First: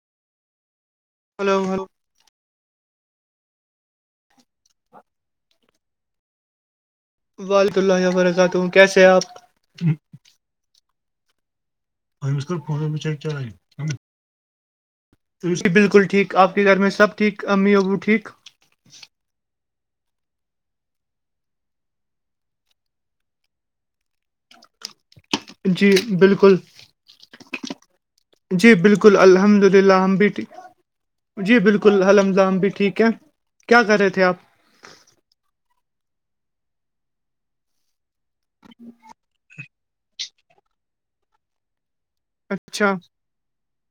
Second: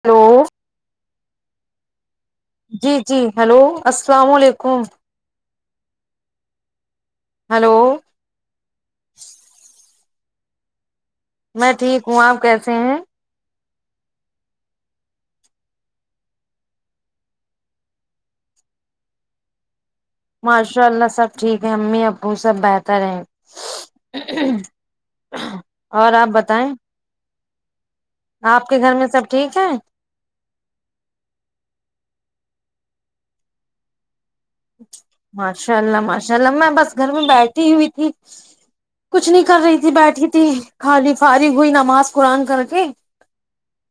hello ہلوگلو [inaudible] جی جی hello السلام علیکم ہلو وحد اللہ وبرکاتہوں کیسے آپ [inaudible] میں ٹھیک ہوں آپ اورمس کر کیسے فونوں ہیں میں چ چلائیے [inaudible] ی بالکل ٹھیک آپ کے گھر میں سب ٹھیک امی ابو ٹھیک ماشاء اللہ سب ٹھیک ہے امی ابو سب بہتر ہے جی اور آپ بالکل بتائیں آپ جی کے گھر میں بالکل سب ٹھیک الحمد ہے للہ ہم بیٹ جی بالکل ححمدام بھی ٹھیک ہے کیا کر رہے تھے آپ ماشاء اللہ ماشاء اللہ میں بس گھر میں بیٹھی ہوئی تھی جی [inaudible] کچھ نہیں کر رہی تھی بیٹھی تھی خالی پاری ہوئی نماز قرآن کر کے اچھا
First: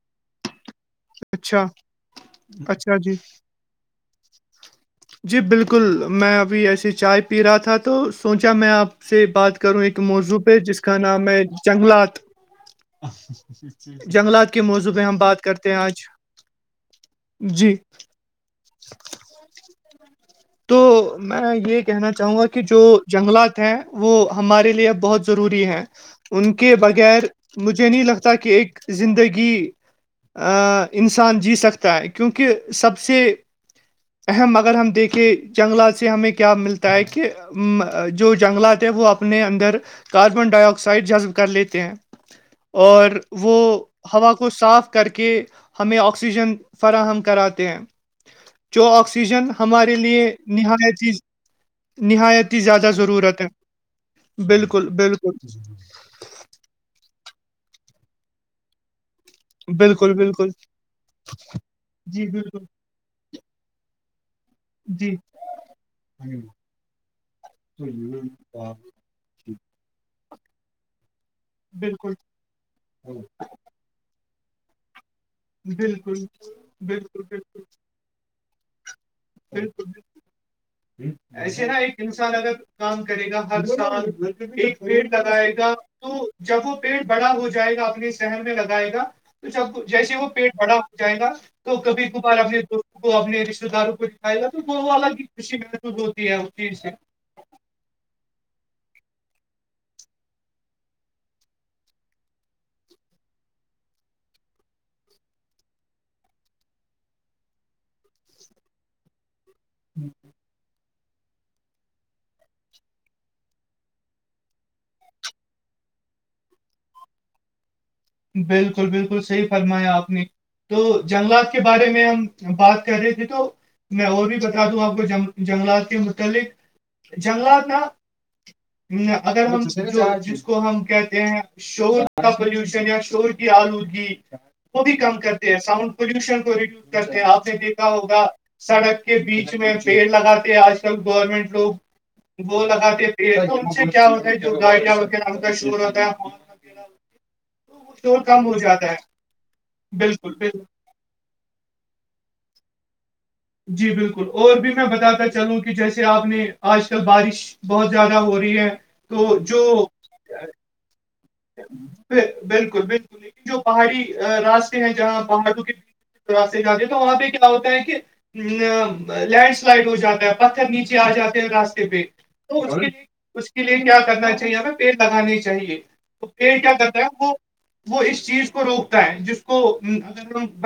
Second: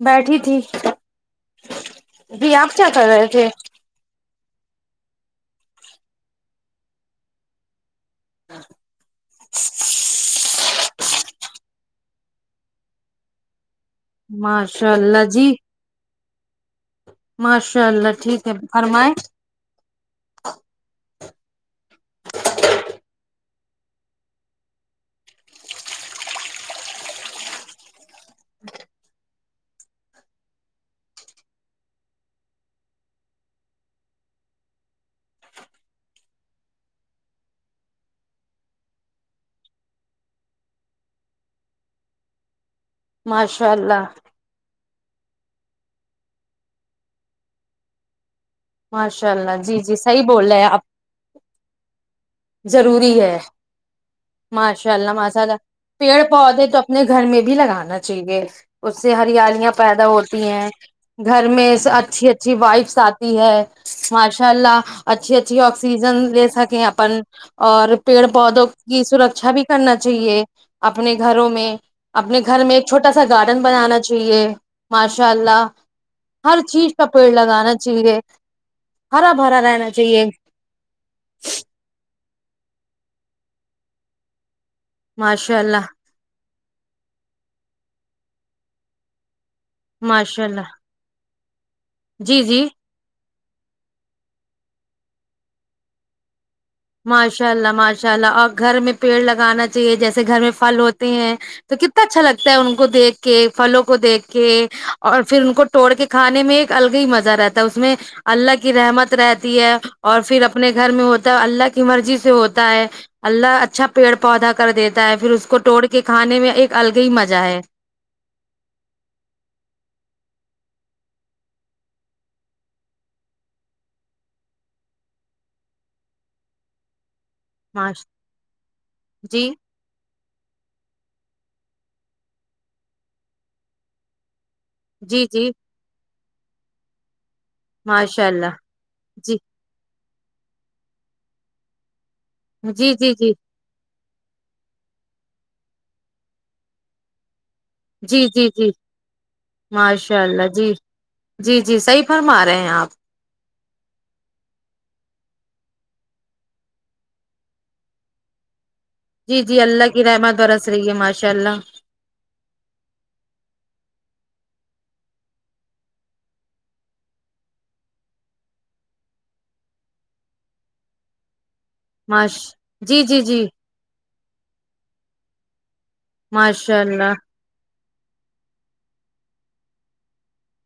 بیٹھی تھی اچھا جی آپ کیا اچھا کر جی رہے تھے جی بالکل میں ابھی ایسے چائے پی رہا تھا تو سوچا میں آپ سے بات کروں ایک موضوع پہ جس کا نام ہے جنگلات جنگلات کے ماشاء موضوع میں ہم اللہ بات جی کرتے آج جی ماشاء اللہ ٹھیک ہے فرمائ [inaudible] تو میں یہ کہنا چاہوں گا کہ جو جنگلات ہیں وہ ہمارے لیے بہت ضروری ہے ان کے بغیر مجھے نہیں لگتا کہ ایک زندگی کہ انسان جی سکتا ہے کیونکہ سب سے اہم اگر ہم دیکھ کہ جنگلات سے ہمیں کیا ملتا ہے کہ جو جنگلات ہیں وہ اپنے اندر کاربن ڈائی آکسائڈ جذب کر لیتے ہیں اور وہ ماشاء اللہ ہوا کو کو صاف کر کے ہمیں آکسیجن فراہم کراتے ہیں جو ماشاء آکسیجن اللہ جی ہمارے جی لیے صحیح بول رہے ہیں آپ نہایت ہی نہایت زیادہ ضرورت ہے بالکل ماشاء اللہ بالکل ماشاء اللہ پیڑ پودے تو اپنے گھر میں بھی لگانا چاہیے اس سے ہریالی پیدا بالکل ہوتی بالکل ہیں گھر میں جی اچھی اچھی بالکل وائفس آتی ہے ماشاء اللہ جی اچھی اچھی آکسیجن لے سکیں اپن اور پیڑ پودوں کی سرکشا بھی کرنا چاہیے اپنے گھروں بالکل اپنے گھر میں ایک چھوٹا سا گارڈن بنانا چاہیے ماشاء اللہ بالکل ہر چیز کا بالکل پیڑ بالکل لگانا چاہیے ہرا بھرا رہنا بالکل چاہیے ایسے نا ایک انسان اگر کام کرے گا ہر سال ایک پیڑ لگائے ماشاء گا اللہ تو جب وہ پیٹ بڑا ہو جائے گا اپنے شہر میں لگائے گا تو جب جیسے وہ ماشاء پیٹ اللہ بڑا جائے گا تو کبھی کبر جی اپنے جی دوست کو اپنے رشتے داروں کو پہلے تو وہ الگ ہی خوشی محسوس ہوتی ہے اس چیز سے ماشاء اللہ ماشاء اللہ اور گھر میں پیڑ لگانا چاہیے جیسے گھر میں پھل ہوتے ہیں تو کتنا اچھا لگتا ہے ان کو دیکھ کے پھلوں کو دیکھ کے اور پھر ان کو توڑ کے کھانے میں ایک الگ ہی مزہ رہتا ہے اس میں اللہ کی رحمت رہتی ہے اور پھر اپنے گھر میں ہوتا ہے اللہ کی مرضی سے ہوتا ہے اللہ اچھا پیڑ پودا کر دیتا ہے پھر اس کو توٹڑ کے کھانے میں ایک الگے ہی مزہ ہے بالکل بالکل صحیح فرمایا آپ نے تو جنگلات کے بارے میں ہم بات کر رہے تھے تو میں اور بھی بتا دوں آپ کو جنگلات کے متعلق جنگلات ماش نا جی اگر ہم جس کو ہم کہتے ہیں شور کا پولوشن یا شور کی آلودگی وہ بھی کم جی جی کرتے ہیں ساؤنڈ پولوشن کو ریڈیوز کرتے ہیں آپ نے دیکھا ماشاء ہوگا اللہ سڑک کے جی بیچ میں پیڑ لگاتے آج کل گورنمنٹ لوگ وہ جی لگاتے جی جی پ کیا ہوتا ہے جو [inaudible] جی شور جی کم ہو جی جاتا ہے ماشاء بالکل اللہ بالکل جی جی جی صحیح فرما رہے ہیں آپ جی بالکل اور بھی میں بتاتا چلوں کہ جیسے آپ نے آج کل بارش بہت زیادہ ہو رہی ہے جی تو جی جو اللہ کی رحمت برس رہی ہے ماشاء اللہ بالکل بالکل لیکن جو پہاڑی راستے ہیں جہاں پہاڑوں کے سے جاتے تو وہاں پہ کیا ہوتا ہے کہ ا لینڈ سلائڈ ہو جاتا ہے پتھر نیچے آ جاتے ہیں راستے پ ماش تو اس کے جی جی جی اس کے لیے کیا کرنا چاہیے ہمیں پیڑ لگانے چاہیے پیڑ کیا ماشاء کہتا ہے اللہ وہ وہ اس چیز کو روکتا ہے جس کو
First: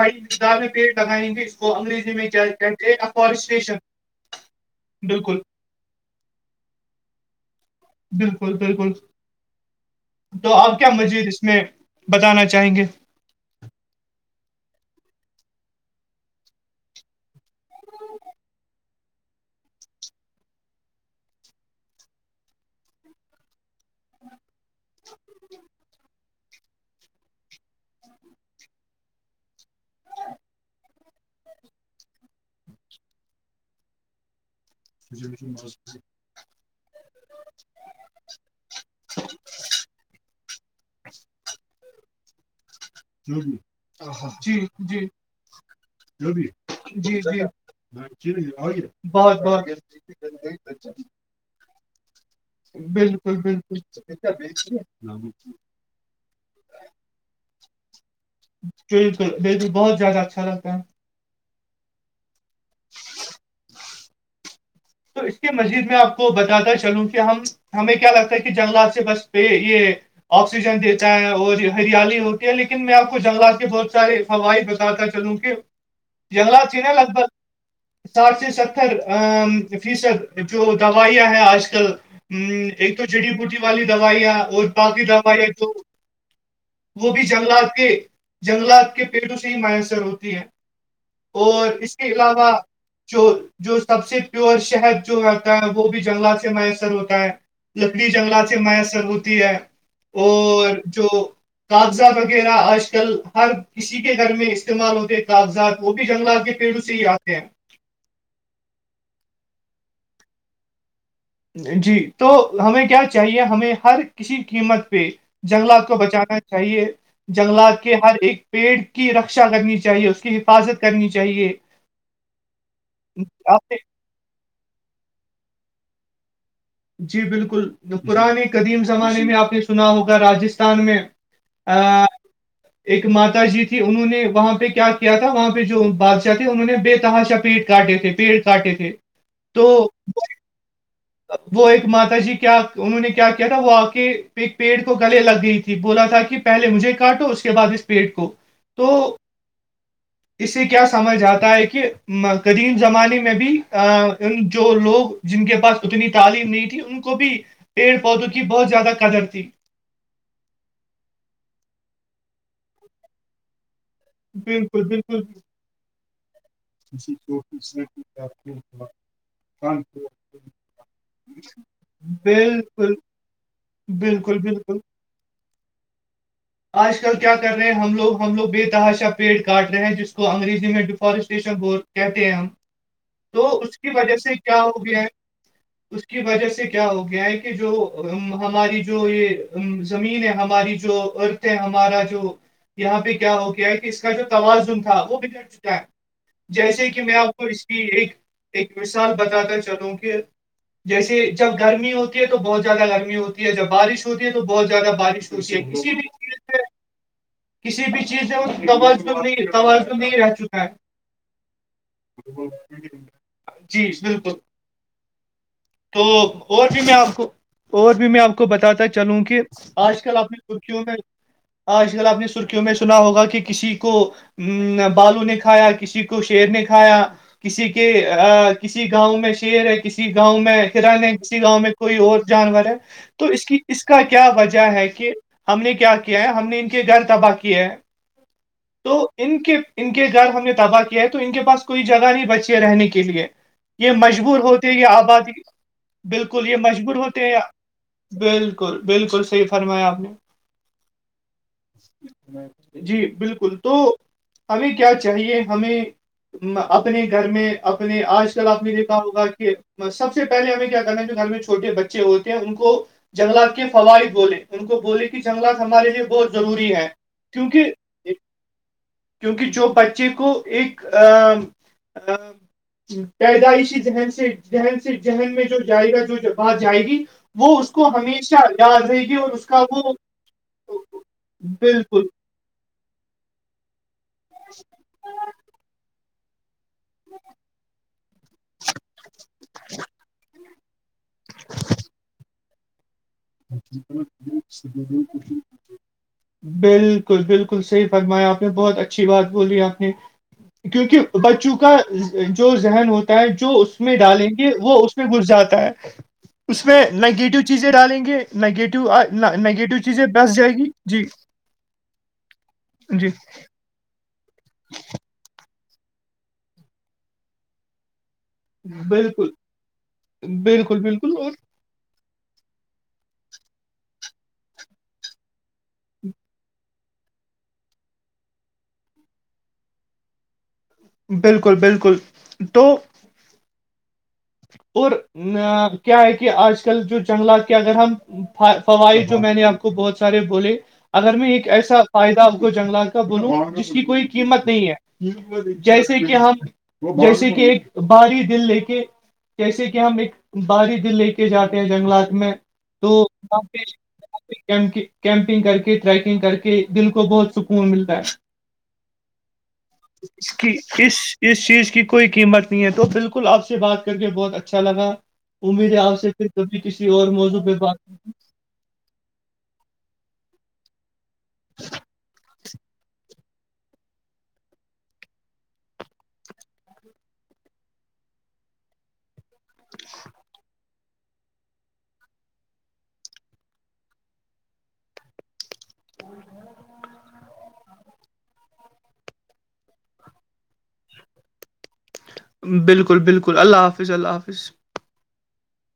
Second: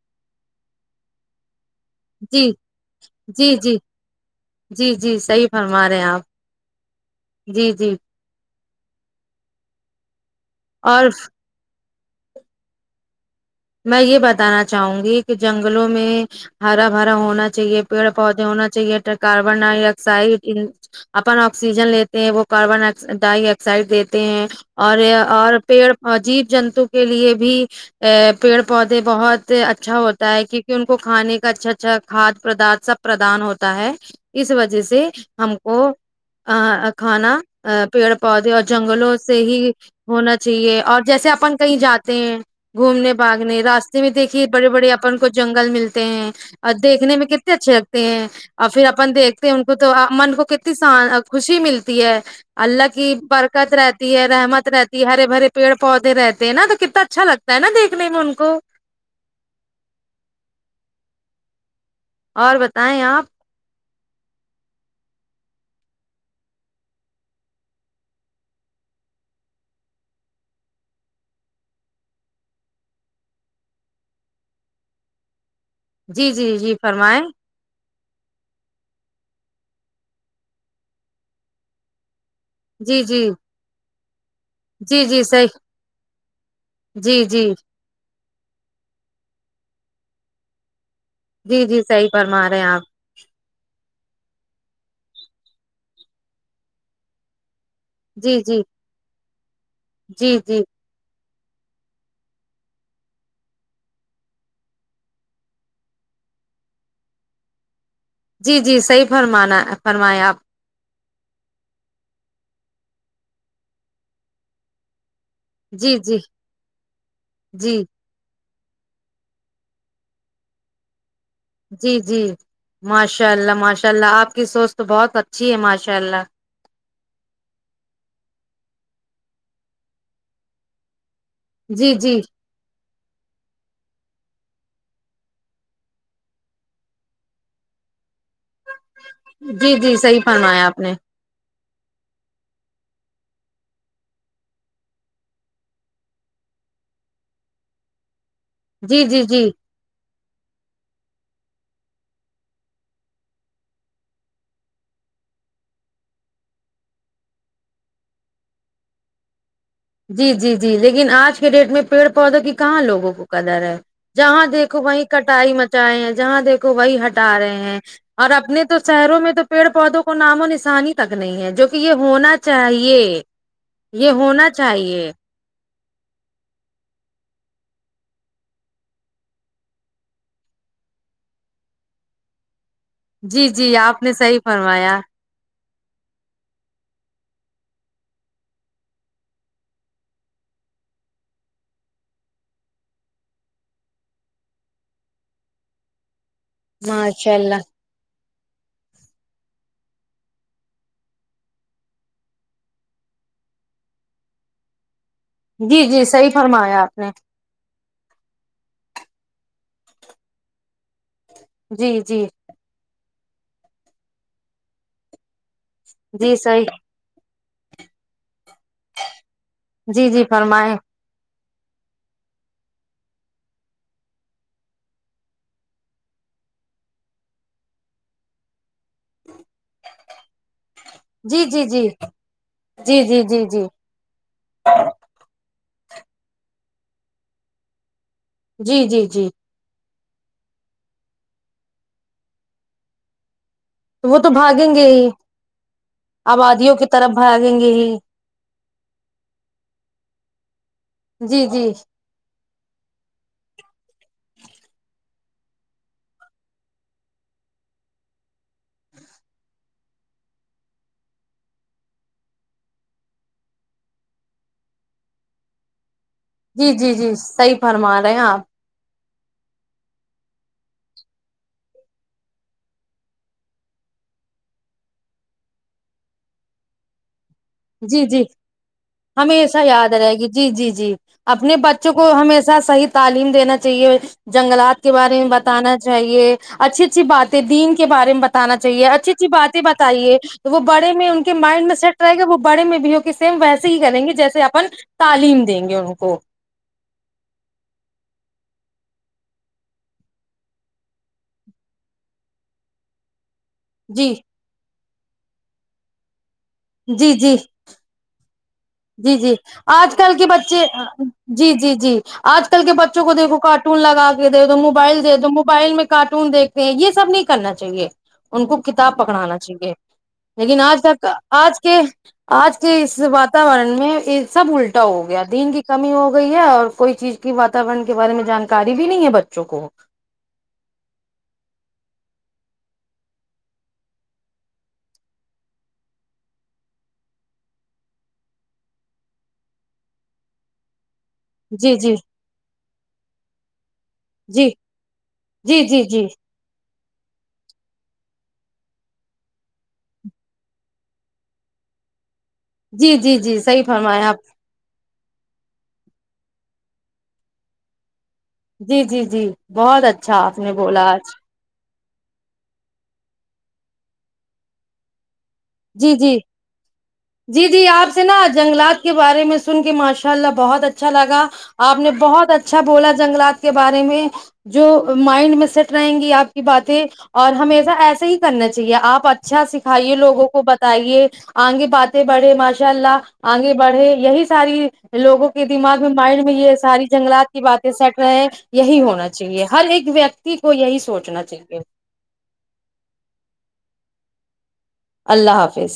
بڑ زدہ پیڑ لگائیں گے اس کو انگریز جائ جی کم گ جی جی ایفارسٹیریشن جی جی بالکل صحیح فرما رہے ہیں آپ جی جی بالکل بالکل تو آپ کیا اور مزید اس میں بتانا چاہیں گے میں یہ بتانا چاہوں گی کہ جنگلوں میں ہرا بھرا ہونا چاہیے پیڑ پودے ہونا چاہیے کاربن ڈائی آکسائڈ اپن آکسیجن لیتے ہیں وہ کاربن ڈائی آکسائڈ دیتے ہیں اور اور پیڑ جیب جنتو کے لیے بھی ا پیڑ پودے بہت اچھا ہوتا ہے کیونکہ ان کو کھانے کا اچھا اچھا کھاد پادرت سب پردان ہوتا ہے اس وجہ سے ہم کو کھانا پیڑ پودے اور جنگلوں سے ہی ہونا چاہیے اور جیسے اپن کہیں جاتے ہیں گھومنے نے باگنے راستے میں دیکھیے جی بڑے بڑے جی اپن کو جنگل ملتے ہیں اور دیکھنے جی میں جی کتنے اچھے ل ہیں اور پھر اپن بہت دیکھتے ہیں ان بہت کو تو من کو کتنی خوشی ملتی ہے اللہ بالکل کی بالکل برکت رہتی ہے رحمت بالکل رہتی ہرے بھرے پیڑ پودے رہتے ہیں نا تو کتنا اچھا لگتا ہے نا دیک نے میں انکو بل بلکل بلکل بہت زیادہ اچھا لگتا ہے اور بتایئے آپ تو اس کے مزید میں آپ کو بتاتا چلوں کہ ہم ہمیں کیا لگتا ہے کہ جنگلات سے بس پہ یہ آکسیجن دیتا ہے اور ہریالی ہوتی ہے لیکن میں آپ کو جنگلات کے بہت سارے ہائی بتاتا چلوں کہ جی جی جنگلات جی تھی نا لگ فرمائیں بھگ ساٹھ سے ستر ا فیصد جو دوائیاں ہیں آج کل ہ ایک جی تو جی چٹیی بٹی والی دوائییاں اور بقی جی جی دوائ ہے صحیح تو وہ بھی جی جی جنگلات کے جنگلات کے پیڑوں سے ہی میسر ہوتی ہے جی اور جی اس کے صحیح فرما علاوہ رہے ہیں آپ جو جو سب سے پیور شہد جو آتا ہے وہ بھی جنگلات سے میسر ہوتا ہے لکڑی جی جنگلات سے جی میسر ہوتی ہے جی جی اور جو کاغذات وغیرہ آج کل ہر کسی کے گھر میں استعمال ہوتے کاغذات کو بھی جنگلات کے پھر اسی آیادتے ہیں جی جی صحیح فرمانا فرمایا آپ جی تو ہمیں کیا چاہیے ہمیں ہر کسی قیمت پہ جنگلات کو جی جی بچانا چاہیے جی جنگلات کے ہر ایک پیٹ کی رکشا کرنی چاہیے اس کی حفاظت کرنی چاہیے جی جی ماشاء اللہ آپ نے ماشاء اللہ آپ کی سوچ تو بہت اچھی ہے ماشاء اللہ جی بالکل پرانے قدیم زمانے میں آپ نے سنا ہوگا راجستھان میں ہ جی جی ایک ماتا جی تھی انہوں نے وہاں پہ کیا کیا تھا وہاں پہ جو بادشاہ تھے انہوں نے بے تہا چپیٹ کاٹے تھے پیڑ کاٹے تھے تو بناایا آپ نے وہ ایک ماتا جی کیا انہوں نے کیا کیا تھا وہ آ کے ایک پیڑ کو گلے لگ گئی تھی بولا تھا کہ پہے مجھے کاٹو اس کے بعد اس پیٹ کو تو جی جی جی اسے کیا سمجھ آتا ہے کہ قدیم زمانے میں بھی ان جو لوگ جن کے پاس اتنی تعلیم نہیں تھی ان کو بھی پیڑ پودوں کی بہت زیادہ قدر تھی جی جی لیکن اج کے ڈیٹ میں پیڑ پودوں کی کہاں لوگوں کو کلر ہے جہاں دیکھو بالکل وہیں بالکل کٹائی مچائے ہیں جہاں کو بھئی ہٹا رہے ہیں اور اپنے تو سیروں میں تو پیڑ پودوں کو نام و نسانی تک نہیں ہے جو کہ یہ ہونا بالکل چاہیے یہ بالکل ہونا بالکل چاہیے اج کل کیا کر رہے ہیں ہم لوگ ہم لوگ بے تحاشہ پیٹ کاٹنا ہے جس کو انگریزی میں سفارش کہتے ہیں ہم جی تو جی اس کی اپ نے وجہ سے صحیح کیا ہو فرمایا گیا اس کی وجہ سے کیا ہو گیا ہے کہ جو ہماری جو یہ زمین ہے ہماری جو ہمارا جو یہاں پہ کیا ہو گیا ہے اس کا جو تماسن تھا جیسے کہ میں ماشاء اپ کو اللہ اس کی ایک مثال بتاتا چلوں کہ جیسے جب گرمی ہوتی ہے تو بہت زیادہ گرمی ہوتی ہے جب بارش ہوتی ہے تو بہت زیادہ بارش ہوتی ہے جی کسی جی بھی صحیح چیز میں فرمایا اپ نے کسی بھی چیز سے وہ کم از کم نہیں رہتی ہاں جی جی جی بالکل تو جی صحیح اور بھی میں اپ کو اور بھی میں اپ کو بتاتا چلوں کہ اج جی کل جی اپ اس کو فرمائیں کیوں ہوتا ہے اج کل اپ ترکیوں میں سنا ہوگا کہ کسی کو بالوں نے کھایا کسی کو شیر نے کھایا اسی کے کسی گاؤں میں شیر ہے کسی گاؤں میں اسی جی گاؤں جی میں جی کوئی اور جانور ہے جی جی تو جی اس کی جی اس کا کیا وجہ ہے کہ ہم نے کیا کیا ہے ہم نے ان کے گھر تباہ کیا ہے جی تو جی جی ان کے ان کے گھر ہم نے دعوی کیا ہے تو ان کے پاس کوئی جگہ ہی بچے رہنے کے لیے یہ وہ تو مشہور ہوتی ہے بھاگیں کہ گے ہی ابادی بالکل یہ آبادیوں کی مشہور طرف ہوتے ہیں بھاگیں گے ہی بالکل بالکل صحیح فرمایا جی جی جی بالکل تو ہمیں کیا چاہیے ہمیں اپنے گھر میں اپنے آج کل آپ نے دیکھا ہوگا کہ سب سے پہلے ہمیں کیا کرنا ہے جو گھر میں چھوٹے بچے ہوتے ہیں ان کو جنگلات کے فوائی بولے ان کو بول کہ جنگلات ہمارے یہ بت جی ضروری ہے جی جی صحیح کیونکہ فرما رہے ایک ہیں آپ کیونکہ جو بچے کو ایک پیدائشی ذہن سے ذہن سے ذہن میں جو جائے گا جو بات جائے گی وہ اس کو جی جی ہمیشہ یاد رہے گی اور اس کا ہمیشہ یاد وہ رہے گی جی جی جی اپنے بچوں بالکل کو ہمیشہ صحیح تعلیم دینا چاہیے جنگلات کے بارے میں بتانا چاہیے اچھی اچھی باتیں دین کے بارے میں بتانا چاہیے اچھی ا ا باتیں بتائیے تو وہ بڑے میں ان کے مائنڈ میں سیٹ رہے گا وہ بڑے میں بھی ہو سم ویسے ہی کریں گے جیسے اپن تعلیم دیں گے ان کو بالکل بالکل صحیح فرمایا آپ نے بہت اچھی بات بولی آپ نے کیونکہ بچوں کا جو ذہن ہوتا ہے جو میں جی ڈالیں گے وہ اس میں گھس جاتا ہے اس میں جی جی نگیٹو چیزیں ڈالیں گے نگیٹو جی جی نگیٹو آج چیزیں کل کے بس جائے بچے گی جی جی جی آج کل کے بچوں جی، کو دیکھو کاٹ کارٹون لگا کے دے دو موبائل دے دو موبائل میں کارٹون دیکھتے ہیں یہ سب نہیں کرنا چاہیے ان کو کتاب بالکل، پکڑانا چاہیے لیکن آج بالکل، تک بالکل اور آج کے آج کے اس بات وورن میں یہ سب الٹا ہو گیا دین کی کمی ہو گئی ہے اور کوئی چیز کی بات وورن کے بارے میں جانکاری بھی نہیں ہے بچوں کو بالکل بالکل تو اور کیا ہے کہ آج کل جو جنگلات کے اگر ہم فوائد جو میں نے آپ کو بہت سارے بولے اگر میں ایک جی ایسا جی فائدہ آ کو جنگلات کا بولوں جس کی کوئی قیمت جی نہیں ہے جی جی جیسے جی کہ ہم جیسے کہ ایک باری دل لے کے جیسے کہ ہم ایک بار دل لے کے جاتے ہیں جنگلات میں تو جی جی جی صحیح فرمایا آپ منگ کیمپنگ کر کے ٹریکنگ کر کے دل کو بہت سکون ملتا ہے جی جی جی بہت اچھا اس آپ نے کی بولا اس آج اس چیز کی کوئی قیمت نہیں ہے تو بالکل آپ سے بات کر کے بہت اچھا لگا امید ہے جی آپ سے جی پھر کبھی کسی اور موضوع پہ بات جنگات کے بارے میں سن کے ماشاء اللہ بہت اچھا اچھا لگا آپ نے بہت اچھا بولا جنگلات کے بارے میں جو مائنڈ میں سیٹ رہیں گی آپ کی باتیں اور ہمیشہ ایسا ہی کرنا چاہیے آپ آ اچھا سکھائیے لووں کو بتائیے آگے باتیں بڑھے ماشاء اللہ آگے بڑھے یہی ساری لوگوں کے دماغ میں مائنڈ میں یہ ساری جنگلات کی باتیں سیٹ رہے یہی ہونا چاہیے ہر ایک ویکتی کو یہی سوچنا چاہیے بالکل بالکل اللہ حافظ اللہ حافظ اللہ حافظ